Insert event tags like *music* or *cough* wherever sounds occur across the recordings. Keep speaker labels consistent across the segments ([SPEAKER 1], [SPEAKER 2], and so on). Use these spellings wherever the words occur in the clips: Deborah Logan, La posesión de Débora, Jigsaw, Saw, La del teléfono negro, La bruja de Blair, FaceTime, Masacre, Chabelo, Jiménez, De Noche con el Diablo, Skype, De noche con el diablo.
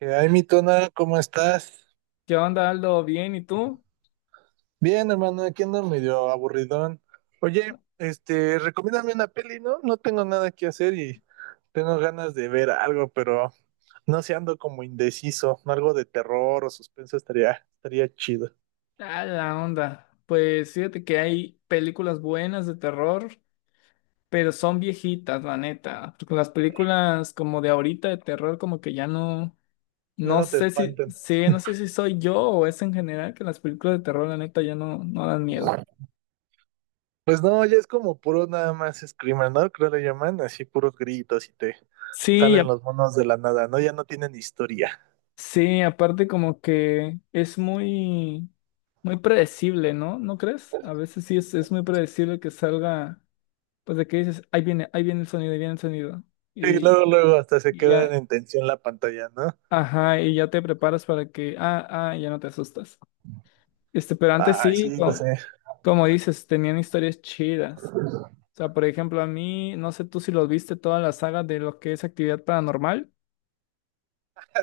[SPEAKER 1] Ay, mi tona, ¿cómo estás?
[SPEAKER 2] ¿Qué onda, Aldo? ¿Bien? ¿Y tú?
[SPEAKER 1] Bien, hermano, aquí ando medio aburridón. Oye, este, recomiéndame una peli, ¿no? No tengo nada que hacer y tengo ganas de ver algo, pero no sé, ando como indeciso. Algo de terror o suspenso estaría chido.
[SPEAKER 2] Ah, la onda. Pues fíjate que hay películas buenas de terror, pero son viejitas, la neta. Porque las películas como de ahorita de terror, como que ya no,
[SPEAKER 1] Ya
[SPEAKER 2] no
[SPEAKER 1] no te
[SPEAKER 2] sé si,
[SPEAKER 1] espanten.
[SPEAKER 2] sí, no sé si soy yo o es en general que las películas de terror, la neta, ya no, no dan miedo.
[SPEAKER 1] Pues no, ya es como puro nada más screamer, ¿no? Creo le llaman, así puros gritos y te
[SPEAKER 2] Sí,
[SPEAKER 1] salen los monos de la nada, ¿no? Ya no tienen historia.
[SPEAKER 2] sí, aparte como que es muy, muy predecible, ¿no? ¿No crees? A veces sí es muy predecible que salga. Pues de que dices, ahí viene el sonido, ahí viene el sonido.
[SPEAKER 1] Sí,
[SPEAKER 2] Y,
[SPEAKER 1] luego, luego hasta se
[SPEAKER 2] y
[SPEAKER 1] quedan
[SPEAKER 2] ya,
[SPEAKER 1] en tensión la pantalla, ¿no?
[SPEAKER 2] ajá, y ya te preparas para que, ah, ah, ya no te asustas. Este, pero antes
[SPEAKER 1] Ay,
[SPEAKER 2] sí,
[SPEAKER 1] sí, lo sé. *laughs*
[SPEAKER 2] como, dices, tenían historias chidas. O sea, por ejemplo, a mí, no sé tú si los viste toda la saga de lo que es actividad paranormal.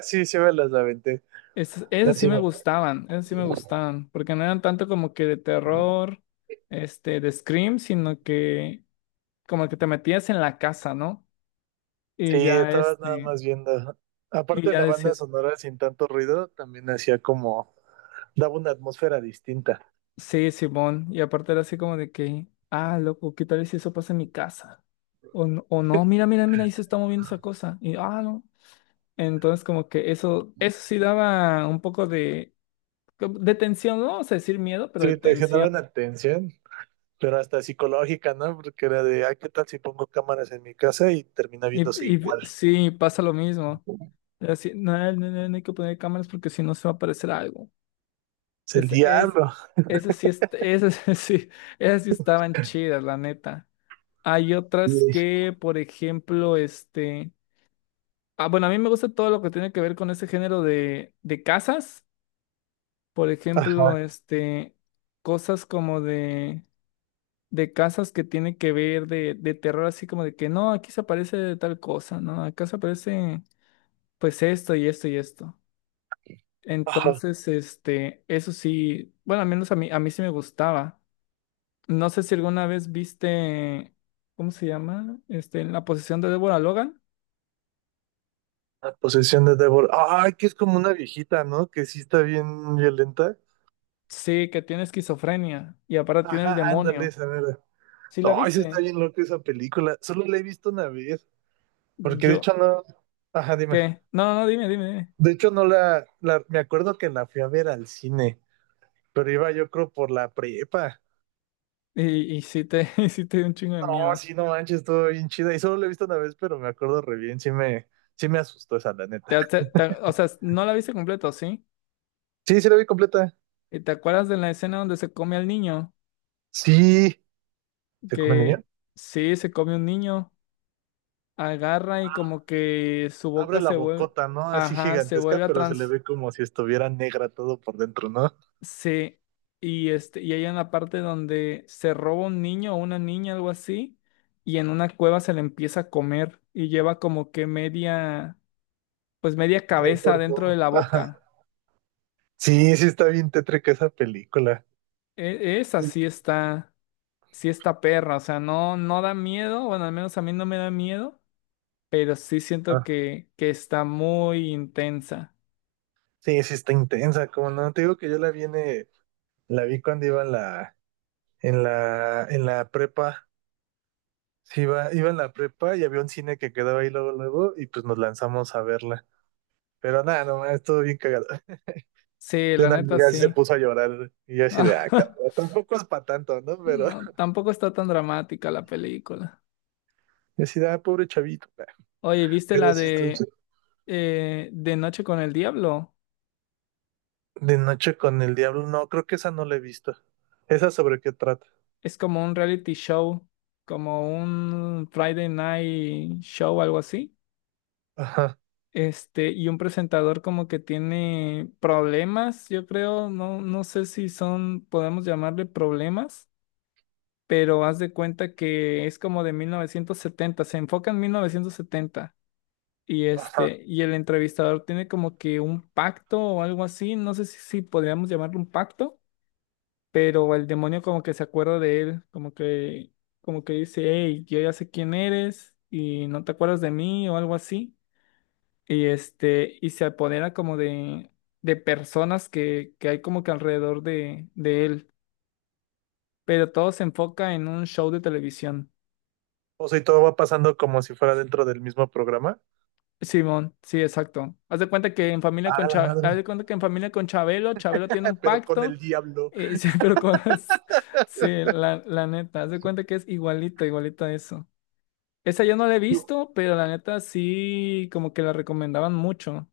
[SPEAKER 1] Sí, sí me las aventé.
[SPEAKER 2] Esas,
[SPEAKER 1] Ya
[SPEAKER 2] esas sí
[SPEAKER 1] sí,
[SPEAKER 2] me
[SPEAKER 1] me-
[SPEAKER 2] gustaban, esas sí me gustaban, porque no eran tanto como que de terror, este, de Scream, sino que como que te metías en la casa, ¿no?
[SPEAKER 1] Sí,
[SPEAKER 2] Y ya,
[SPEAKER 1] estabas nada
[SPEAKER 2] este,
[SPEAKER 1] más viendo.
[SPEAKER 2] y
[SPEAKER 1] Aparte de
[SPEAKER 2] ya
[SPEAKER 1] la banda
[SPEAKER 2] decías.
[SPEAKER 1] sonora sin tanto ruido, también hacía como, daba una atmósfera distinta.
[SPEAKER 2] Sí, Simón. Y aparte era así como de que, ah, loco, ¿qué tal si eso pasa en mi casa? O, o no, mira, mira, mira, ahí se está moviendo esa cosa. Y, ah, no. Entonces, como que eso sí daba un poco de, como de tensión, no vamos a decir miedo, pero de
[SPEAKER 1] Sí, te generaba
[SPEAKER 2] tensión.
[SPEAKER 1] una tensión, pero hasta psicológica, ¿no? Porque era de, ay, ¿qué tal si pongo cámaras en mi casa y termina
[SPEAKER 2] Y,
[SPEAKER 1] viéndose
[SPEAKER 2] y
[SPEAKER 1] igual?
[SPEAKER 2] sí, pasa lo mismo. Era así, no, no, no, no no hay que poner cámaras porque si no se va a aparecer algo.
[SPEAKER 1] Es el
[SPEAKER 2] Es, es,
[SPEAKER 1] diablo.
[SPEAKER 2] esas sí, es, esas *laughs* sí, esas sí estaban chidas, la neta. Hay otras
[SPEAKER 1] Sí.
[SPEAKER 2] que, por ejemplo, este. Ah, bueno, a mí me gusta todo lo que tiene que ver con ese género de casas. Por ejemplo,
[SPEAKER 1] Ajá,
[SPEAKER 2] este, cosas como de casas que tienen que ver de terror, así como de que no, aquí se aparece tal cosa, ¿no? Acá se aparece pues esto y esto y esto.
[SPEAKER 1] ajá.
[SPEAKER 2] Entonces, este, eso sí, bueno, al menos a mí sí me gustaba. No sé si alguna vez viste, ¿cómo se llama? Este, en la posesión de Deborah Logan.
[SPEAKER 1] La posesión de Débora. Ay, que es como una viejita, ¿no? Que sí está bien violenta.
[SPEAKER 2] Sí, que tiene esquizofrenia y aparte tiene el
[SPEAKER 1] Ajá, ándale,
[SPEAKER 2] demonio.
[SPEAKER 1] esa verdad.
[SPEAKER 2] ¿Sí la
[SPEAKER 1] No, eso está
[SPEAKER 2] viste?
[SPEAKER 1] bien loco esa película. Solo la he visto una vez, porque de
[SPEAKER 2] Yo,
[SPEAKER 1] hecho no. Ajá, dime.
[SPEAKER 2] ¿qué? No, no, dime, dime, dime.
[SPEAKER 1] De hecho no la. Me acuerdo que la fui a ver al cine, pero iba yo creo por la prepa.
[SPEAKER 2] Y sí te, *laughs* y sí te dio un chingo de
[SPEAKER 1] No,
[SPEAKER 2] miedo.
[SPEAKER 1] sí, no manches, estuvo bien chida. Y solo la he visto una vez, pero me acuerdo re bien. Sí me asustó esa, la neta.
[SPEAKER 2] O sea, no la viste completo, ¿sí?
[SPEAKER 1] Sí, sí la vi completa.
[SPEAKER 2] ¿Y te acuerdas de la escena donde se come al niño?
[SPEAKER 1] Sí. ¿Se come el niño?
[SPEAKER 2] Que sí, se come un niño, agarra y como que su boca
[SPEAKER 1] Abre la
[SPEAKER 2] se vuelve,
[SPEAKER 1] bocota, ¿no? Así
[SPEAKER 2] ajá, se
[SPEAKER 1] gigantesca,
[SPEAKER 2] vuelve a
[SPEAKER 1] pero se le
[SPEAKER 2] trans,
[SPEAKER 1] ve como si estuviera negra todo por dentro, ¿no?
[SPEAKER 2] sí. Y este, y hay una parte donde se roba un niño o una niña, algo así, y en una cueva se le empieza a comer y lleva como que media, pues media
[SPEAKER 1] El
[SPEAKER 2] cabeza dentro
[SPEAKER 1] cuerpo.
[SPEAKER 2] de la
[SPEAKER 1] Ajá.
[SPEAKER 2] boca.
[SPEAKER 1] Sí, sí está bien tétrica esa película.
[SPEAKER 2] Esa sí está perra, o sea, no, no da miedo, bueno, al menos a mí no me da miedo, pero sí siento
[SPEAKER 1] Ah,
[SPEAKER 2] que está muy intensa.
[SPEAKER 1] sí, sí está intensa, como no, te digo que yo la vi cuando iba en la prepa. Sí, iba en la prepa y había un cine que quedaba ahí luego, luego, y pues nos lanzamos a verla. Pero nada, nomás estuvo bien cagado.
[SPEAKER 2] Sí,
[SPEAKER 1] De
[SPEAKER 2] la
[SPEAKER 1] una
[SPEAKER 2] neta
[SPEAKER 1] amiga sí se
[SPEAKER 2] sí.
[SPEAKER 1] puso a llorar y yo así de, ah,
[SPEAKER 2] *laughs*
[SPEAKER 1] cabrón, tampoco es para tanto, ¿no? Pero
[SPEAKER 2] No,
[SPEAKER 1] *laughs*
[SPEAKER 2] tampoco está tan dramática la película.
[SPEAKER 1] yo así de, ah, pobre chavito.
[SPEAKER 2] Oye, ¿viste
[SPEAKER 1] Pero
[SPEAKER 2] la
[SPEAKER 1] sí está ch-
[SPEAKER 2] de De Noche con el Diablo?
[SPEAKER 1] De noche con el diablo, no, creo que esa no la he visto. ¿Esa sobre qué trata?
[SPEAKER 2] Es como un reality show, como un Friday Night Show, algo así.
[SPEAKER 1] Ajá.
[SPEAKER 2] Este, y un presentador como que tiene problemas, yo creo, no, no sé si son, podemos llamarle problemas, pero haz de cuenta que es como de 1970, se enfoca en 1970 y este, y el entrevistador tiene como que un pacto o algo así, no sé si, si podríamos llamarlo un pacto, pero el demonio como que se acuerda de él, como que dice, hey, yo ya sé quién eres y no te acuerdas de mí o algo así. Y este, y se apodera como de personas que hay como que alrededor de él. Pero todo se enfoca en un show de televisión.
[SPEAKER 1] O sea, y todo va pasando como si fuera dentro del mismo programa.
[SPEAKER 2] Simón, sí, exacto.
[SPEAKER 1] Ah, la
[SPEAKER 2] Haz de
[SPEAKER 1] madre.
[SPEAKER 2] cuenta que en familia con Chabelo, Chabelo tiene un
[SPEAKER 1] *laughs* Pero con
[SPEAKER 2] pacto.
[SPEAKER 1] el diablo.
[SPEAKER 2] Sí, *laughs* pero con *laughs* sí, la neta, haz de cuenta que es igualito, igualito a eso. Esa yo no la he visto, pero la neta sí como que la recomendaban mucho.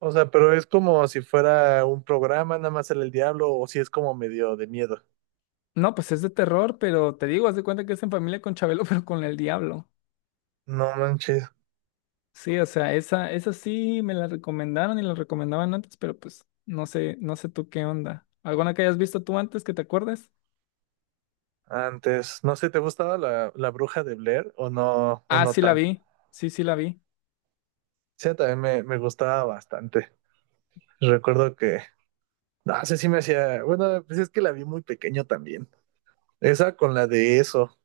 [SPEAKER 1] O sea, pero es como si fuera un programa, nada más era el diablo, o si es como medio de miedo.
[SPEAKER 2] No, pues es de terror, pero te digo, haz de cuenta que es en familia con Chabelo, *laughs* pero con el diablo.
[SPEAKER 1] No manches.
[SPEAKER 2] Sí, o sea, esa sí me la recomendaron y la recomendaban antes, pero pues no sé, no sé tú qué onda. ¿Alguna que hayas visto tú antes que te acuerdes?
[SPEAKER 1] Antes, no sé, ¿te gustaba la bruja de Blair o
[SPEAKER 2] Ah,
[SPEAKER 1] no
[SPEAKER 2] sí la
[SPEAKER 1] tanto?
[SPEAKER 2] vi. Sí, sí la vi.
[SPEAKER 1] Sí, también me gustaba bastante. Recuerdo que, no sé si me hacía, bueno, pues es que la vi muy pequeño también. Esa con la de eso.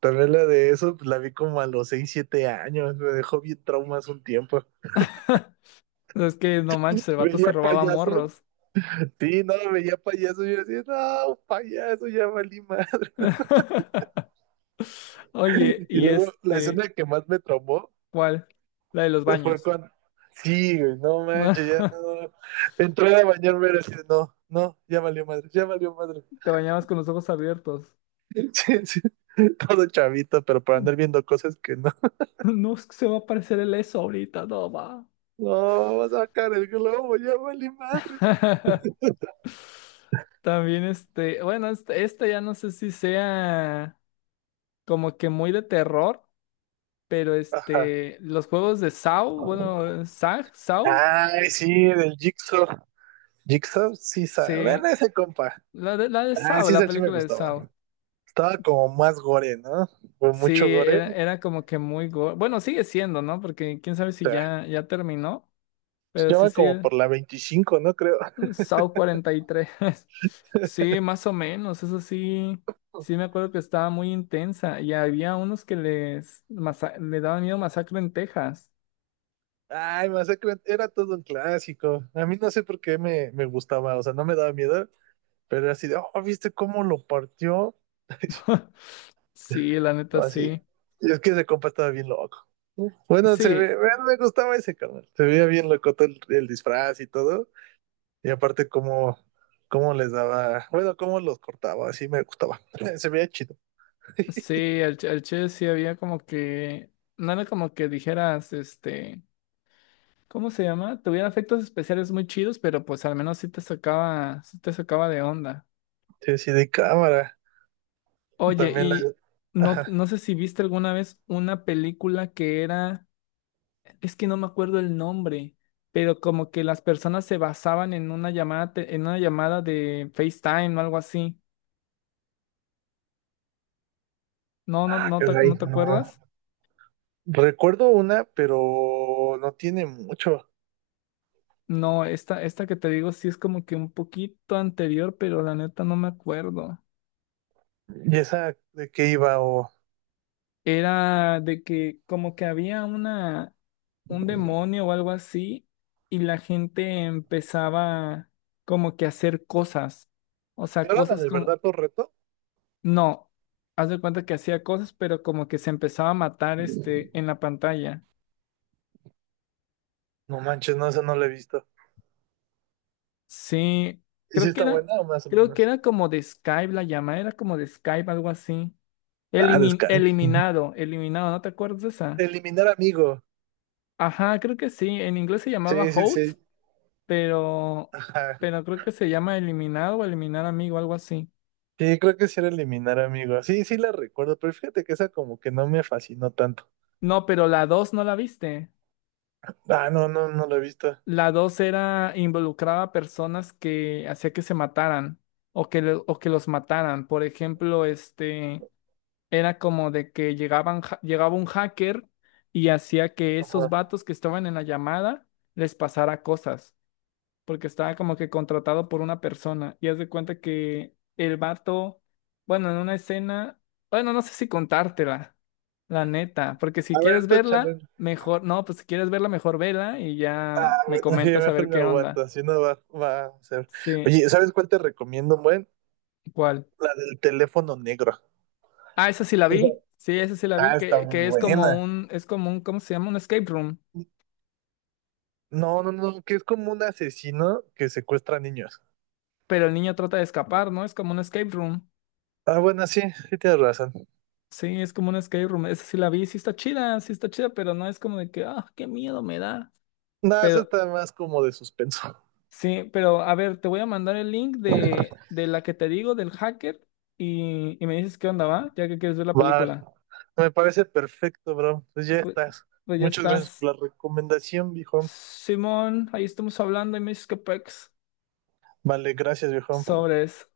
[SPEAKER 1] También la de eso, pues la vi como a los 6 7 años, me dejó bien traumas un tiempo.
[SPEAKER 2] *laughs* Es que no manches, el vato se
[SPEAKER 1] Veía
[SPEAKER 2] robaba
[SPEAKER 1] payasos,
[SPEAKER 2] morros.
[SPEAKER 1] sí, no, veía payasos y yo decía, no, payaso, ya valí madre.
[SPEAKER 2] *laughs* Oye,
[SPEAKER 1] Y
[SPEAKER 2] y
[SPEAKER 1] luego la
[SPEAKER 2] este,
[SPEAKER 1] escena que más me traumó
[SPEAKER 2] ¿cuál? La de los
[SPEAKER 1] fue
[SPEAKER 2] baños.
[SPEAKER 1] cuando, sí, güey, no manches, ya
[SPEAKER 2] *laughs*
[SPEAKER 1] no. Entré a bañarme y así, de, no, no, ya valió madre, ya valió madre.
[SPEAKER 2] Te bañabas con los ojos abiertos.
[SPEAKER 1] *laughs* Sí, sí, todo chavito, pero para andar
[SPEAKER 2] *laughs*
[SPEAKER 1] viendo cosas que no.
[SPEAKER 2] No es que se va a aparecer el eso ahorita, no va.
[SPEAKER 1] No, vas a sacar el globo, ya valí madres.
[SPEAKER 2] *laughs* También este, bueno, este, esta ya no sé si sea como que muy de terror, pero
[SPEAKER 1] Ajá.
[SPEAKER 2] este, los juegos de Saw, bueno, Saw, Saw,
[SPEAKER 1] Ay, sí, del Jigsaw. Jigsaw, sí, sabe. Bueno,
[SPEAKER 2] sí,
[SPEAKER 1] ese compa.
[SPEAKER 2] la de
[SPEAKER 1] Ah,
[SPEAKER 2] Saw,
[SPEAKER 1] sí,
[SPEAKER 2] la
[SPEAKER 1] ese sí me
[SPEAKER 2] película de
[SPEAKER 1] gustaba.
[SPEAKER 2] Saw,
[SPEAKER 1] Estaba como más gore, ¿no? Fue
[SPEAKER 2] sí,
[SPEAKER 1] mucho
[SPEAKER 2] era,
[SPEAKER 1] gore.
[SPEAKER 2] era como que muy, bueno, sigue siendo, ¿no? Porque quién sabe si
[SPEAKER 1] O sea,
[SPEAKER 2] ya, ya terminó,
[SPEAKER 1] pues
[SPEAKER 2] pero
[SPEAKER 1] ya
[SPEAKER 2] sí,
[SPEAKER 1] van
[SPEAKER 2] sí,
[SPEAKER 1] como por la 25, ¿no? Creo.
[SPEAKER 2] SAO 43 *laughs* Sí, más o menos, eso sí, sí me acuerdo que estaba muy intensa y había unos que les le daban miedo masacre en Texas.
[SPEAKER 1] Ay, Masacre era todo un clásico. A mí no sé por qué me gustaba, o sea, no me daba miedo, pero era así de, oh, ¿viste cómo lo partió? *laughs*
[SPEAKER 2] *laughs* Sí, la neta
[SPEAKER 1] Así.
[SPEAKER 2] sí.
[SPEAKER 1] Y es que ese compa estaba bien loco. Bueno, se
[SPEAKER 2] Sí,
[SPEAKER 1] ve, bueno, me gustaba ese canal. Se veía bien loco todo el disfraz y todo. Y aparte cómo les daba, bueno, cómo los cortaba, así me gustaba. *laughs* Se veía chido. *laughs*
[SPEAKER 2] sí, al Che sí había como que, no era como que dijeras, este, ¿cómo se llama? Tuviera efectos especiales muy chidos, pero pues al menos sí te sacaba de onda.
[SPEAKER 1] Sí, así de cámara.
[SPEAKER 2] Oye,
[SPEAKER 1] También la.
[SPEAKER 2] y no,
[SPEAKER 1] Ajá.
[SPEAKER 2] no sé si viste alguna vez una película que era es que no me acuerdo el nombre, pero como que las personas se basaban en una llamada, en una llamada de FaceTime o algo así. No, no,
[SPEAKER 1] Ah,
[SPEAKER 2] no te,
[SPEAKER 1] caray,
[SPEAKER 2] ¿no te
[SPEAKER 1] no.
[SPEAKER 2] acuerdas?
[SPEAKER 1] Recuerdo una, pero no tiene mucho.
[SPEAKER 2] No, esta que te digo sí es como que un poquito anterior, pero la neta no me acuerdo.
[SPEAKER 1] ¿Y esa de qué iba?
[SPEAKER 2] Era de que como que había una, un demonio o algo así, y la gente empezaba como que a hacer cosas. O sea,
[SPEAKER 1] ¿No era la
[SPEAKER 2] cosas
[SPEAKER 1] de
[SPEAKER 2] como,
[SPEAKER 1] verdad por reto?
[SPEAKER 2] no, haz de cuenta que hacía cosas, pero como que se empezaba a matar este en la pantalla.
[SPEAKER 1] No manches, no, esa no la he visto.
[SPEAKER 2] Sí,
[SPEAKER 1] ¿Y si
[SPEAKER 2] creo que
[SPEAKER 1] está
[SPEAKER 2] era,
[SPEAKER 1] buena o más o
[SPEAKER 2] creo que
[SPEAKER 1] menos?
[SPEAKER 2] era como de Skype la llamada, era como de Skype, algo así.
[SPEAKER 1] Ah, descanso.
[SPEAKER 2] Eliminado, eliminado, ¿no te acuerdas de esa?
[SPEAKER 1] Eliminar amigo.
[SPEAKER 2] Ajá, creo que sí. En inglés se llamaba
[SPEAKER 1] Sí, sí,
[SPEAKER 2] Host,
[SPEAKER 1] sí.
[SPEAKER 2] pero,
[SPEAKER 1] Ajá.
[SPEAKER 2] pero creo que se llama Eliminado o Eliminar Amigo, algo así.
[SPEAKER 1] Sí, creo que sí era eliminar amigo. Sí, sí la recuerdo, pero fíjate que esa como que no me fascinó tanto.
[SPEAKER 2] No, pero la dos no la viste.
[SPEAKER 1] Ah, no, no, no la he visto.
[SPEAKER 2] La dos era involucraba a personas que hacía que se mataran o que, o que los mataran. Por ejemplo, este era como de que llegaban, llegaba un hacker y hacía que
[SPEAKER 1] Ajá.
[SPEAKER 2] esos vatos que estaban en la llamada les pasara cosas porque estaba como que contratado por una persona y haz de cuenta que el vato, bueno, en una escena, bueno, no sé si contártela, la neta, porque si
[SPEAKER 1] A
[SPEAKER 2] quieres
[SPEAKER 1] ver, tú échale.
[SPEAKER 2] verla, mejor, no, pues si quieres verla, mejor vela y ya me
[SPEAKER 1] Bueno, sí,
[SPEAKER 2] comentas a ver
[SPEAKER 1] mejor me
[SPEAKER 2] qué
[SPEAKER 1] aguanto,
[SPEAKER 2] onda.
[SPEAKER 1] así no va a ser.
[SPEAKER 2] Sí,
[SPEAKER 1] Oye, ¿sabes cuál te recomiendo, buen?
[SPEAKER 2] ¿cuál?
[SPEAKER 1] La del teléfono negro.
[SPEAKER 2] Ah, esa sí la
[SPEAKER 1] Esa-
[SPEAKER 2] vi, sí, esa sí la vi,
[SPEAKER 1] Ah, está muy
[SPEAKER 2] que
[SPEAKER 1] buena.
[SPEAKER 2] es como un, ¿cómo se llama? Un escape room,
[SPEAKER 1] No, no, no, que es como un asesino que secuestra niños.
[SPEAKER 2] pero el niño trata de escapar, ¿no? Es como un escape room.
[SPEAKER 1] Ah, bueno, sí, sí tienes razón.
[SPEAKER 2] Sí, es como un escape room. Esa sí la vi, sí está chida, pero no es como de que, ah, qué miedo me da.
[SPEAKER 1] No, eso
[SPEAKER 2] Pero,
[SPEAKER 1] está más como de suspenso.
[SPEAKER 2] sí, pero a ver, te voy a mandar el link de la que te digo, del hacker, y me dices qué onda va, ya que quieres ver la
[SPEAKER 1] Va,
[SPEAKER 2] película.
[SPEAKER 1] me parece perfecto, bro. Pues ya
[SPEAKER 2] Pues,
[SPEAKER 1] estás.
[SPEAKER 2] pues ya
[SPEAKER 1] Muchas gracias
[SPEAKER 2] estás.
[SPEAKER 1] por la recomendación, viejo.
[SPEAKER 2] Simón, ahí estamos hablando y me dices qué pex.
[SPEAKER 1] Vale, gracias, viejo.
[SPEAKER 2] Sobres.